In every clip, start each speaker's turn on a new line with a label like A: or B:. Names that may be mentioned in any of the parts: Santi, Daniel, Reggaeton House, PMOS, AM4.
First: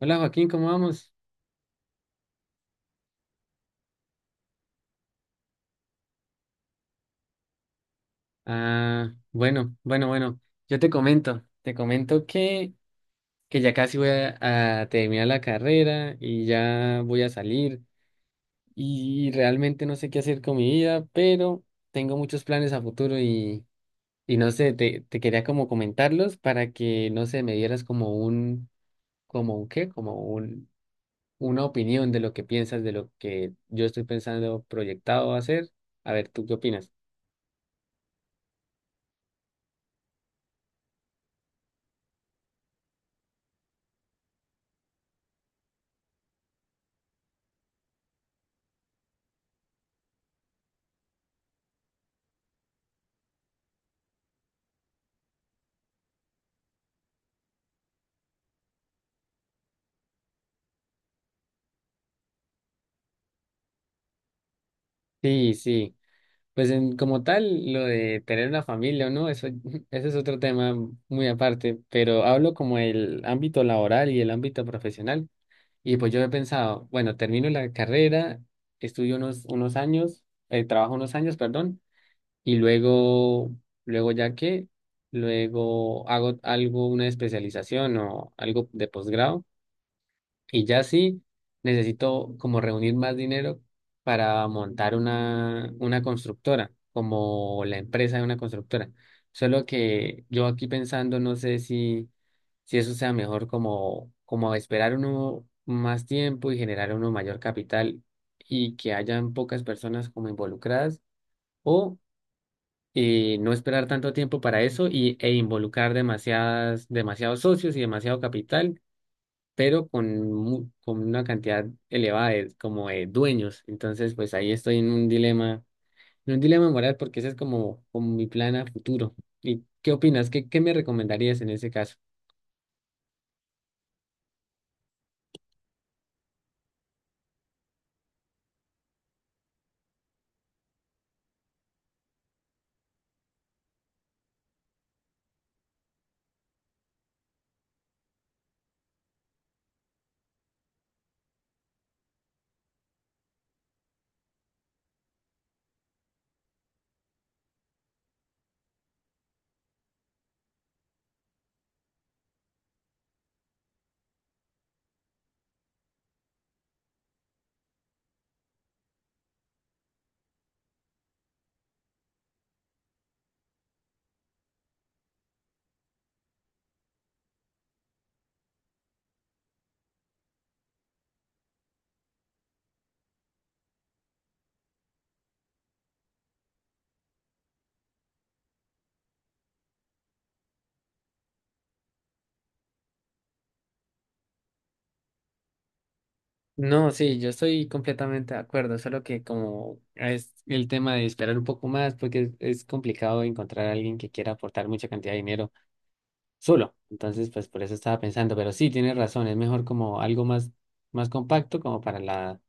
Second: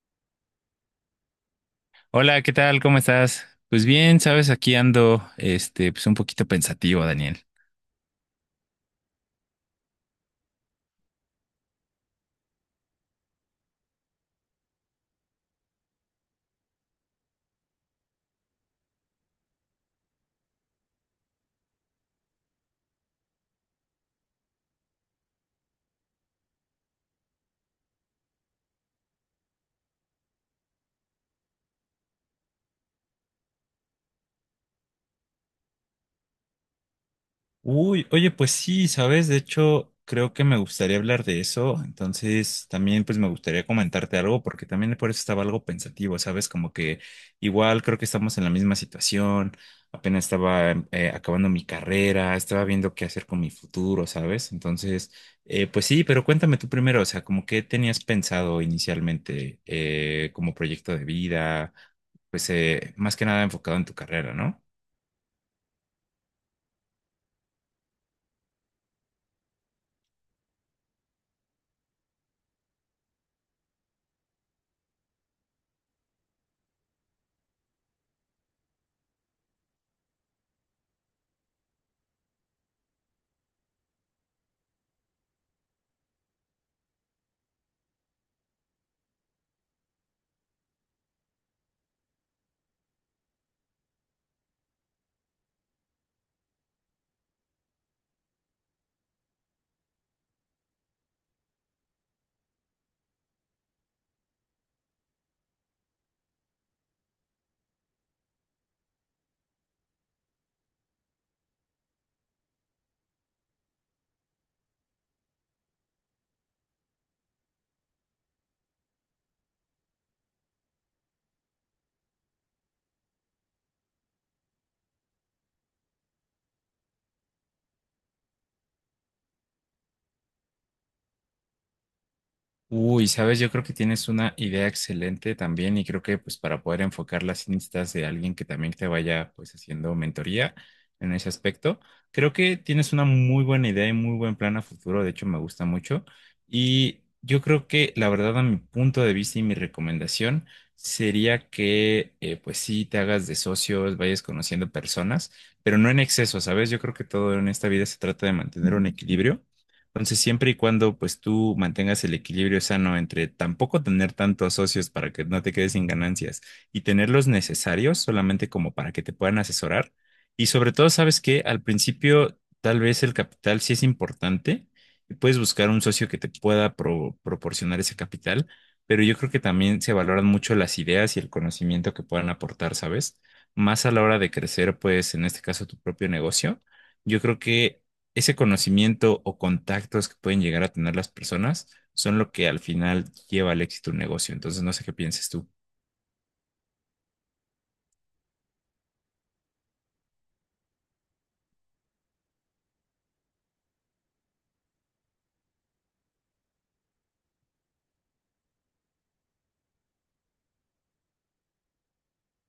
A: Hola Joaquín, ¿cómo vamos?
B: Hola, ¿qué tal? ¿Cómo estás? Pues bien, sabes, aquí ando, este, pues un poquito pensativo, Daniel.
A: Ah, bueno, bueno, bueno. Yo te comento que ya casi voy a terminar la carrera y ya voy a salir y realmente no sé qué hacer con mi vida, pero tengo muchos planes a futuro y no sé, te quería como comentarlos para que, no sé, me dieras como un qué, como un, una opinión de lo que piensas, de lo que yo estoy pensando proyectado hacer. A ver, ¿tú qué opinas?
B: Uy, oye, pues sí, sabes, de hecho, creo que me gustaría hablar de eso, entonces también pues me gustaría comentarte algo, porque también por eso estaba algo pensativo, sabes, como que igual creo que estamos en la misma situación. Apenas estaba acabando mi carrera, estaba viendo qué hacer con mi futuro, sabes, entonces, pues sí, pero cuéntame tú primero, o sea, como qué tenías pensado inicialmente, como proyecto de vida, pues más que nada enfocado en tu carrera, ¿no?
A: Sí, sí. Pues en, como tal, lo de tener una familia o no, eso, ese es otro tema muy aparte, pero hablo como el ámbito laboral y el ámbito profesional. Y pues yo he pensado, bueno, termino la carrera, estudio unos años, trabajo unos años, perdón, y luego, luego ya que, luego hago algo, una especialización o algo de posgrado y ya sí, necesito como reunir más dinero para montar una constructora, como la empresa de una constructora. Solo que yo aquí pensando, no sé si eso sea mejor como, como esperar uno más tiempo y generar uno mayor capital y que hayan pocas personas como involucradas o no esperar tanto tiempo para eso y, e involucrar demasiadas, demasiados socios y demasiado capital pero con, con una cantidad elevada de, como de dueños. Entonces, pues ahí estoy en un dilema moral porque ese es como, como mi plan a futuro. ¿Y qué opinas? ¿Qué me recomendarías en ese caso?
B: Uy, sabes, yo creo que tienes una idea excelente también y creo que pues para poder enfocarla sí necesitas de alguien que también te vaya pues haciendo mentoría en ese aspecto. Creo que tienes una muy buena idea y muy buen plan a futuro, de hecho me gusta mucho y yo creo que la verdad, a mi punto de vista, y mi recomendación sería que pues sí te hagas de socios, vayas conociendo personas, pero no en exceso, ¿sabes? Yo creo que todo en esta vida se trata de mantener un equilibrio. Entonces, siempre y cuando pues tú mantengas el equilibrio sano entre tampoco tener tantos socios para que no te quedes sin ganancias y tener los necesarios solamente como para que te puedan asesorar. Y sobre todo, sabes que al principio tal vez el capital sí es importante y puedes buscar un socio que te pueda proporcionar ese capital, pero yo creo que también se valoran mucho las ideas y el conocimiento que puedan aportar, ¿sabes? Más a la hora de crecer, pues en este caso tu propio negocio. Yo creo que ese conocimiento o contactos que pueden llegar a tener las personas son lo que al final lleva al éxito un negocio. Entonces, no sé qué pienses tú.
A: No, sí, yo estoy completamente de acuerdo, solo que como es el tema de esperar un poco más, porque es complicado encontrar a alguien que quiera aportar mucha cantidad de dinero solo. Entonces, pues por eso estaba pensando, pero sí, tienes razón, es mejor como algo más, más compacto, como para la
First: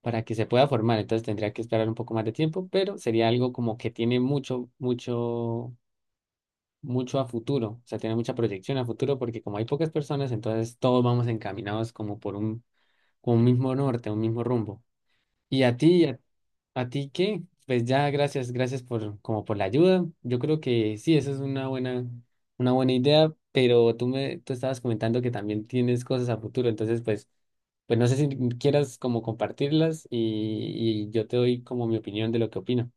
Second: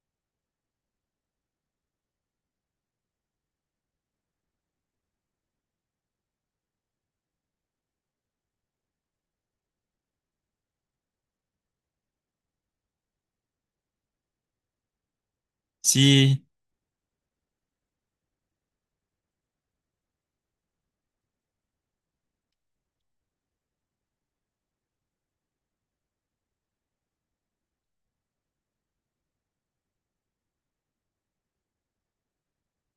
A: para que se pueda formar. Entonces tendría que esperar un poco más de tiempo, pero sería algo como que tiene mucho, mucho, mucho a futuro. O sea, tiene mucha proyección a futuro porque como hay pocas personas, entonces todos vamos encaminados como por un, con un mismo norte, un mismo rumbo. ¿Y a ti?
B: Sí,
A: ¿A ti qué? Pues ya, gracias, gracias por como por la ayuda. Yo creo que sí, eso es una buena idea, pero tú me, tú estabas comentando que también tienes cosas a futuro, entonces pues, pues no sé si quieras como compartirlas y yo te doy como mi opinión de lo que opino.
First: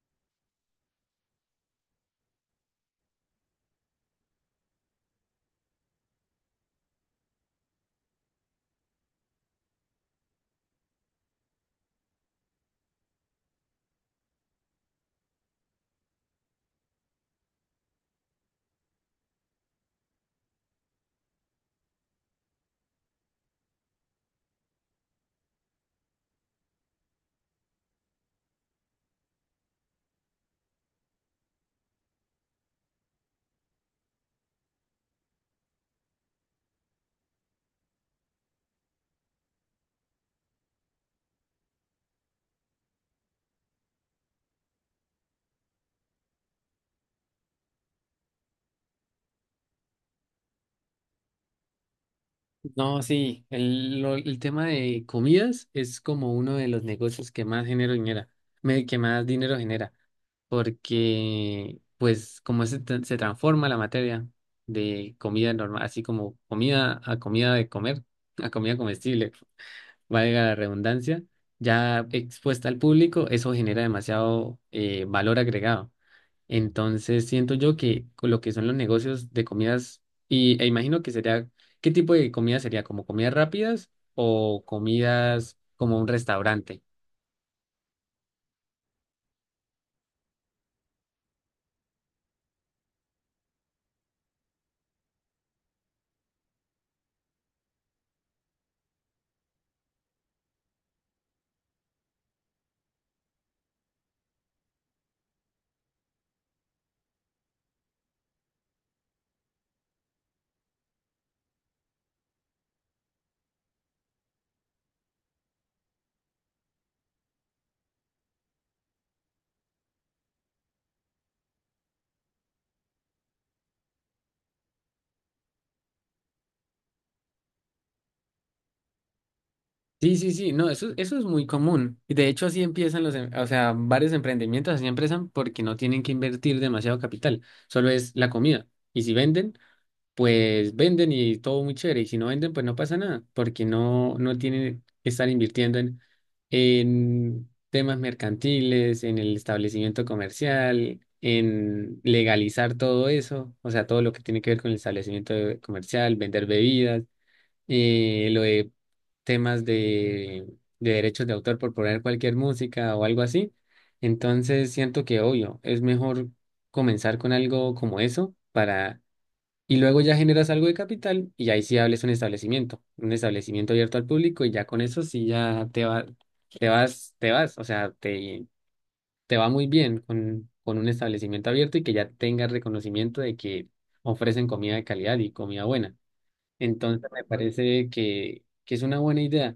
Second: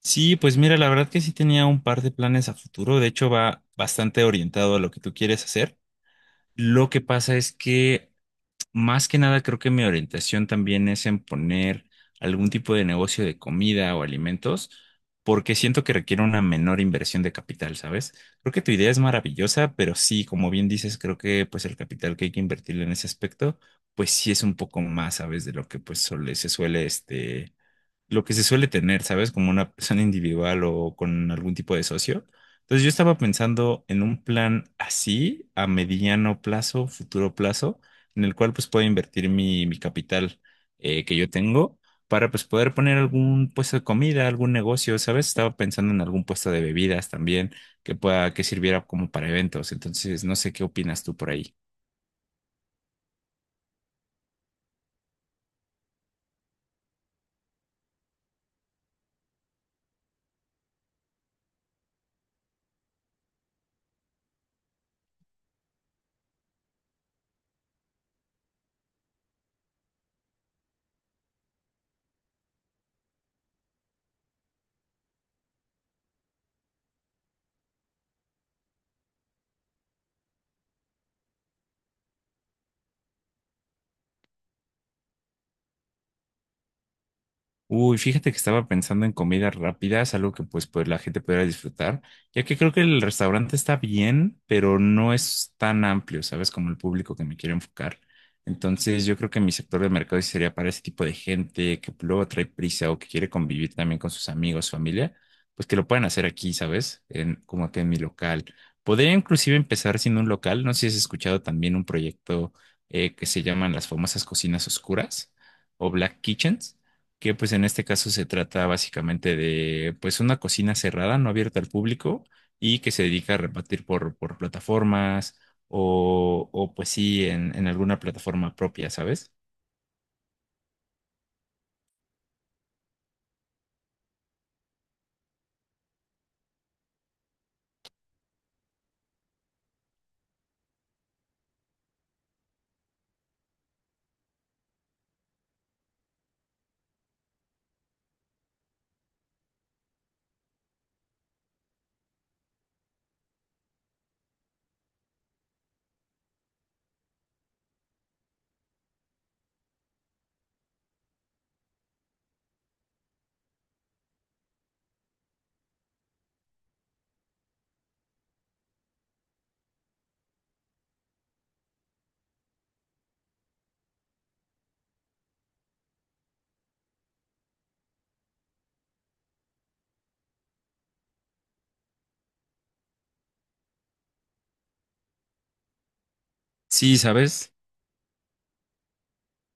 B: sí, pues mira, la verdad que sí tenía un par de planes a futuro. De hecho, va bastante orientado a lo que tú quieres hacer. Lo que pasa es que, más que nada, creo que mi orientación también es en poner algún tipo de negocio de comida o alimentos, porque siento que requiere una menor inversión de capital, ¿sabes? Creo que tu idea es maravillosa, pero sí, como bien dices, creo que pues el capital que hay que invertirle en ese aspecto, pues sí es un poco más, ¿sabes? De lo que se suele lo que se suele tener, ¿sabes? Como una persona individual o con algún tipo de socio. Entonces yo estaba pensando en un plan así, a mediano plazo, futuro plazo, en el cual pues pueda invertir mi capital que yo tengo, para pues poder poner algún puesto de comida, algún negocio, ¿sabes? Estaba pensando en algún puesto de bebidas también que pueda, que sirviera como para eventos. Entonces no sé qué opinas tú por ahí.
A: No, sí, el, el tema de comidas es como uno de los negocios que más dinero genera, que más dinero genera. Porque pues como se, se transforma la materia de comida normal, así como comida a comida de comer, a comida comestible, valga la redundancia, ya expuesta al público, eso genera demasiado valor agregado. Entonces siento yo que con lo que son los negocios de comidas, y, e imagino que sería, ¿qué tipo de comida sería? ¿Como comidas rápidas o comidas como un restaurante?
B: Uy, fíjate que estaba pensando en comidas rápidas, algo que pues la gente pudiera disfrutar, ya que creo que el restaurante está bien, pero no es tan amplio, ¿sabes? Como el público que me quiero enfocar. Entonces, yo creo que mi sector de mercado sí sería para ese tipo de gente que luego trae prisa o que quiere convivir también con sus amigos, familia, pues que lo puedan hacer aquí, ¿sabes? En, como que en mi local. Podría inclusive empezar siendo un local, no sé si has escuchado también un proyecto que se llaman las famosas cocinas oscuras o Black Kitchens, que pues en este caso se trata básicamente de pues una cocina cerrada, no abierta al público y que se dedica a repartir por plataformas o pues sí, en alguna plataforma propia, ¿sabes?
A: Sí, sí, sí, no, eso es muy común. Y de hecho así empiezan los, o sea, varios emprendimientos así empiezan porque no tienen que invertir demasiado capital, solo es la comida. Y si venden, pues venden y todo muy chévere. Y si no venden, pues no pasa nada, porque no, no tienen que estar invirtiendo en temas mercantiles, en el establecimiento comercial, en legalizar todo eso, o sea, todo lo que tiene que ver con el establecimiento comercial, vender bebidas. Y lo de temas de derechos de autor por poner cualquier música o algo así. Entonces siento que, obvio, es mejor comenzar con algo como eso para... Y luego ya generas algo de capital y ahí sí hables un establecimiento abierto al público y ya con eso sí ya te va, te vas, o sea, te va muy bien con un establecimiento abierto y que ya tengas reconocimiento de que ofrecen comida de calidad y comida buena.
B: Sí,
A: Entonces me
B: ¿sabes?
A: parece que es una buena idea.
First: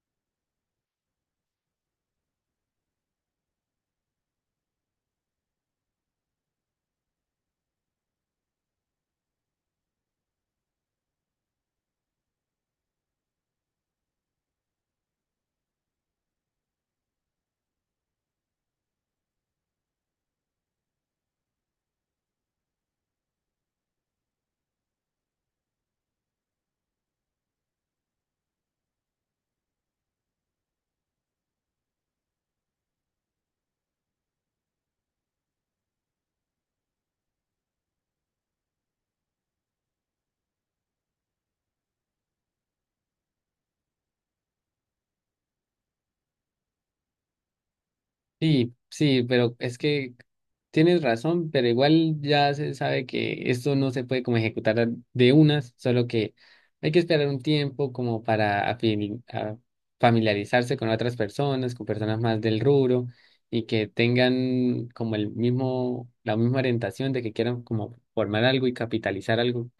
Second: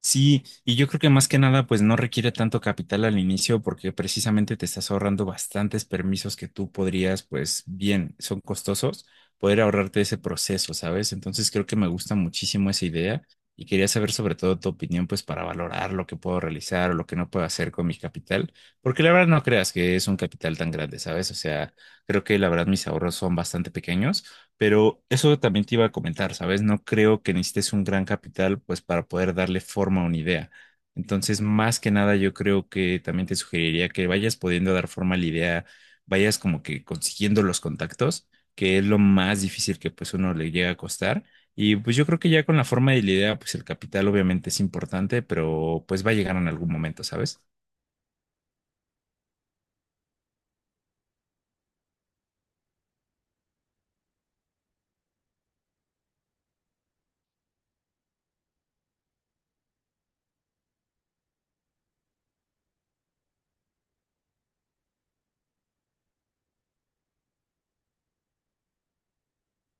B: Sí, y yo creo que más que nada, pues no requiere tanto capital al inicio porque precisamente te estás ahorrando bastantes permisos que tú podrías, pues bien, son costosos, poder ahorrarte ese proceso, ¿sabes? Entonces creo que me gusta muchísimo esa idea y quería saber sobre todo tu opinión, pues para valorar lo que puedo realizar o lo que no puedo hacer con mi capital, porque la verdad no creas que es un capital tan grande, ¿sabes? O sea, creo que la verdad mis ahorros son bastante pequeños. Pero eso también te iba a comentar, ¿sabes? No creo que necesites un gran capital pues para poder darle forma a una idea. Entonces, más que nada, yo creo que también te sugeriría que vayas pudiendo dar forma a la idea, vayas como que consiguiendo los contactos, que es lo más difícil que pues uno le llega a costar. Y pues yo creo que ya con la forma de la idea, pues el capital obviamente es importante, pero pues va a llegar en algún momento, ¿sabes?
A: Sí, sí, pero es que tienes razón, pero igual ya se sabe que esto no se puede como ejecutar de unas, solo que hay que esperar un tiempo como para familiarizarse con otras personas, con personas más del rubro y que tengan como el mismo, la misma orientación de que quieran como formar algo y capitalizar algo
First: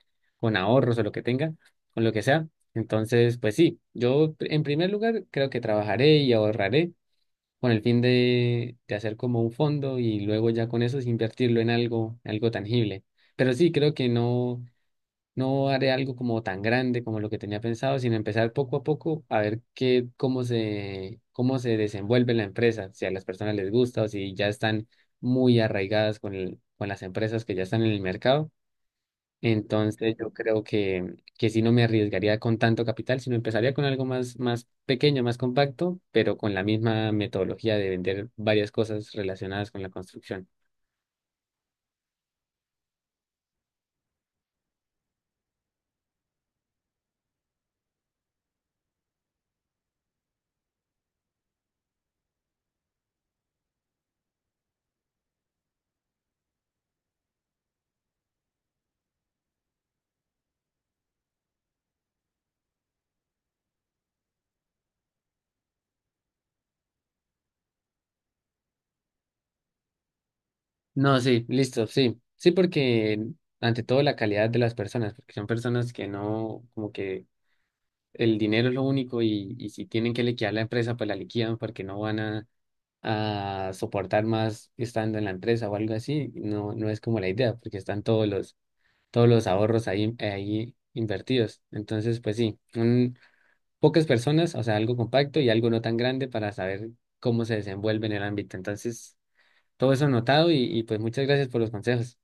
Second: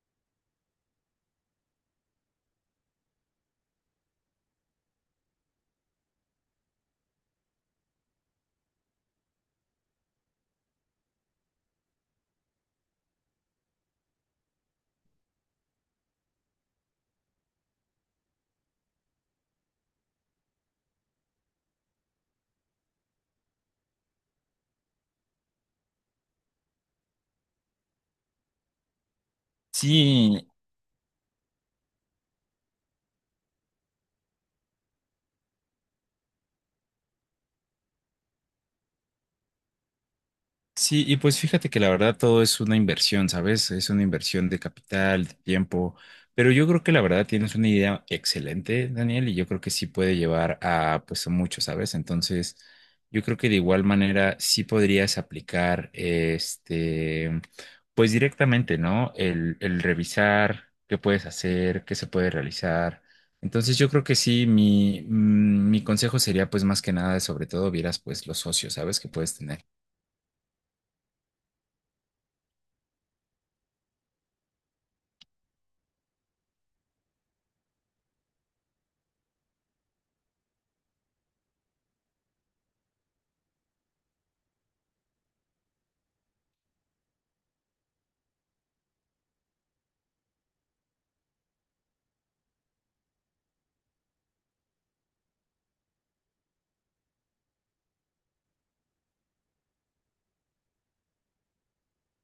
A: con ahorros o lo que tengan, con lo que sea. Entonces, pues sí, yo en primer lugar creo que trabajaré y ahorraré con el fin de hacer como un fondo y luego ya con eso es invertirlo en algo, algo tangible. Pero sí, creo que no, no haré algo como tan grande como lo que tenía pensado, sino empezar poco a poco a ver qué, cómo se desenvuelve la empresa, si a las personas les gusta o si ya están muy arraigadas con con las empresas que ya están en el mercado. Entonces yo
B: Sí,
A: creo que sí no me arriesgaría con tanto capital, sino empezaría con algo más, más pequeño, más compacto, pero con la misma metodología de vender varias cosas relacionadas con la construcción.
B: sí, y pues fíjate que la verdad todo es una inversión, ¿sabes? Es una inversión de capital, de tiempo, pero yo creo que la verdad tienes una idea excelente, Daniel, y yo creo que sí puede llevar a pues a mucho, ¿sabes? Entonces, yo creo que de igual manera sí podrías aplicar este, pues directamente, ¿no? El revisar qué puedes hacer, qué se puede realizar. Entonces yo creo que sí, mi consejo sería pues más que nada, sobre todo vieras pues los socios, ¿sabes? Que puedes tener.
A: No, sí, listo, sí. Sí, porque ante todo la calidad de las personas, porque son personas que no, como que el dinero es lo único y si tienen que liquidar la empresa, pues la liquidan porque no van a soportar más estando en la empresa o algo así. No, no es como la idea, porque están todos los ahorros ahí, ahí invertidos. Entonces, pues sí, pocas personas, o sea, algo compacto y algo no tan grande para saber cómo se desenvuelve en el ámbito. Entonces, todo eso anotado y pues muchas gracias por los consejos.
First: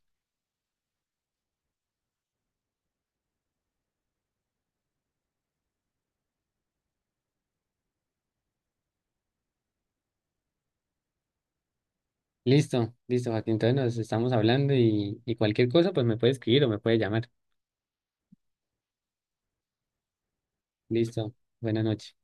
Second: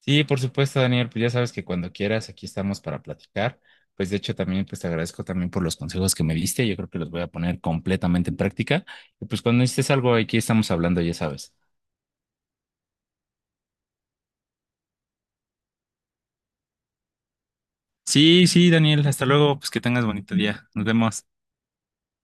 B: Sí, por supuesto, Daniel, pues ya sabes que cuando quieras, aquí estamos para platicar. Pues de hecho también pues te agradezco también por los consejos que me diste, yo creo que los voy a poner completamente en práctica. Y pues cuando necesites algo, aquí estamos hablando, ya sabes.
A: Listo, listo, Joaquín. Entonces nos estamos hablando y cualquier cosa, pues me puede escribir o me puede llamar.
B: Sí, sí, Daniel, hasta luego, pues que tengas bonito día. Nos vemos.
A: Listo, buenas noches.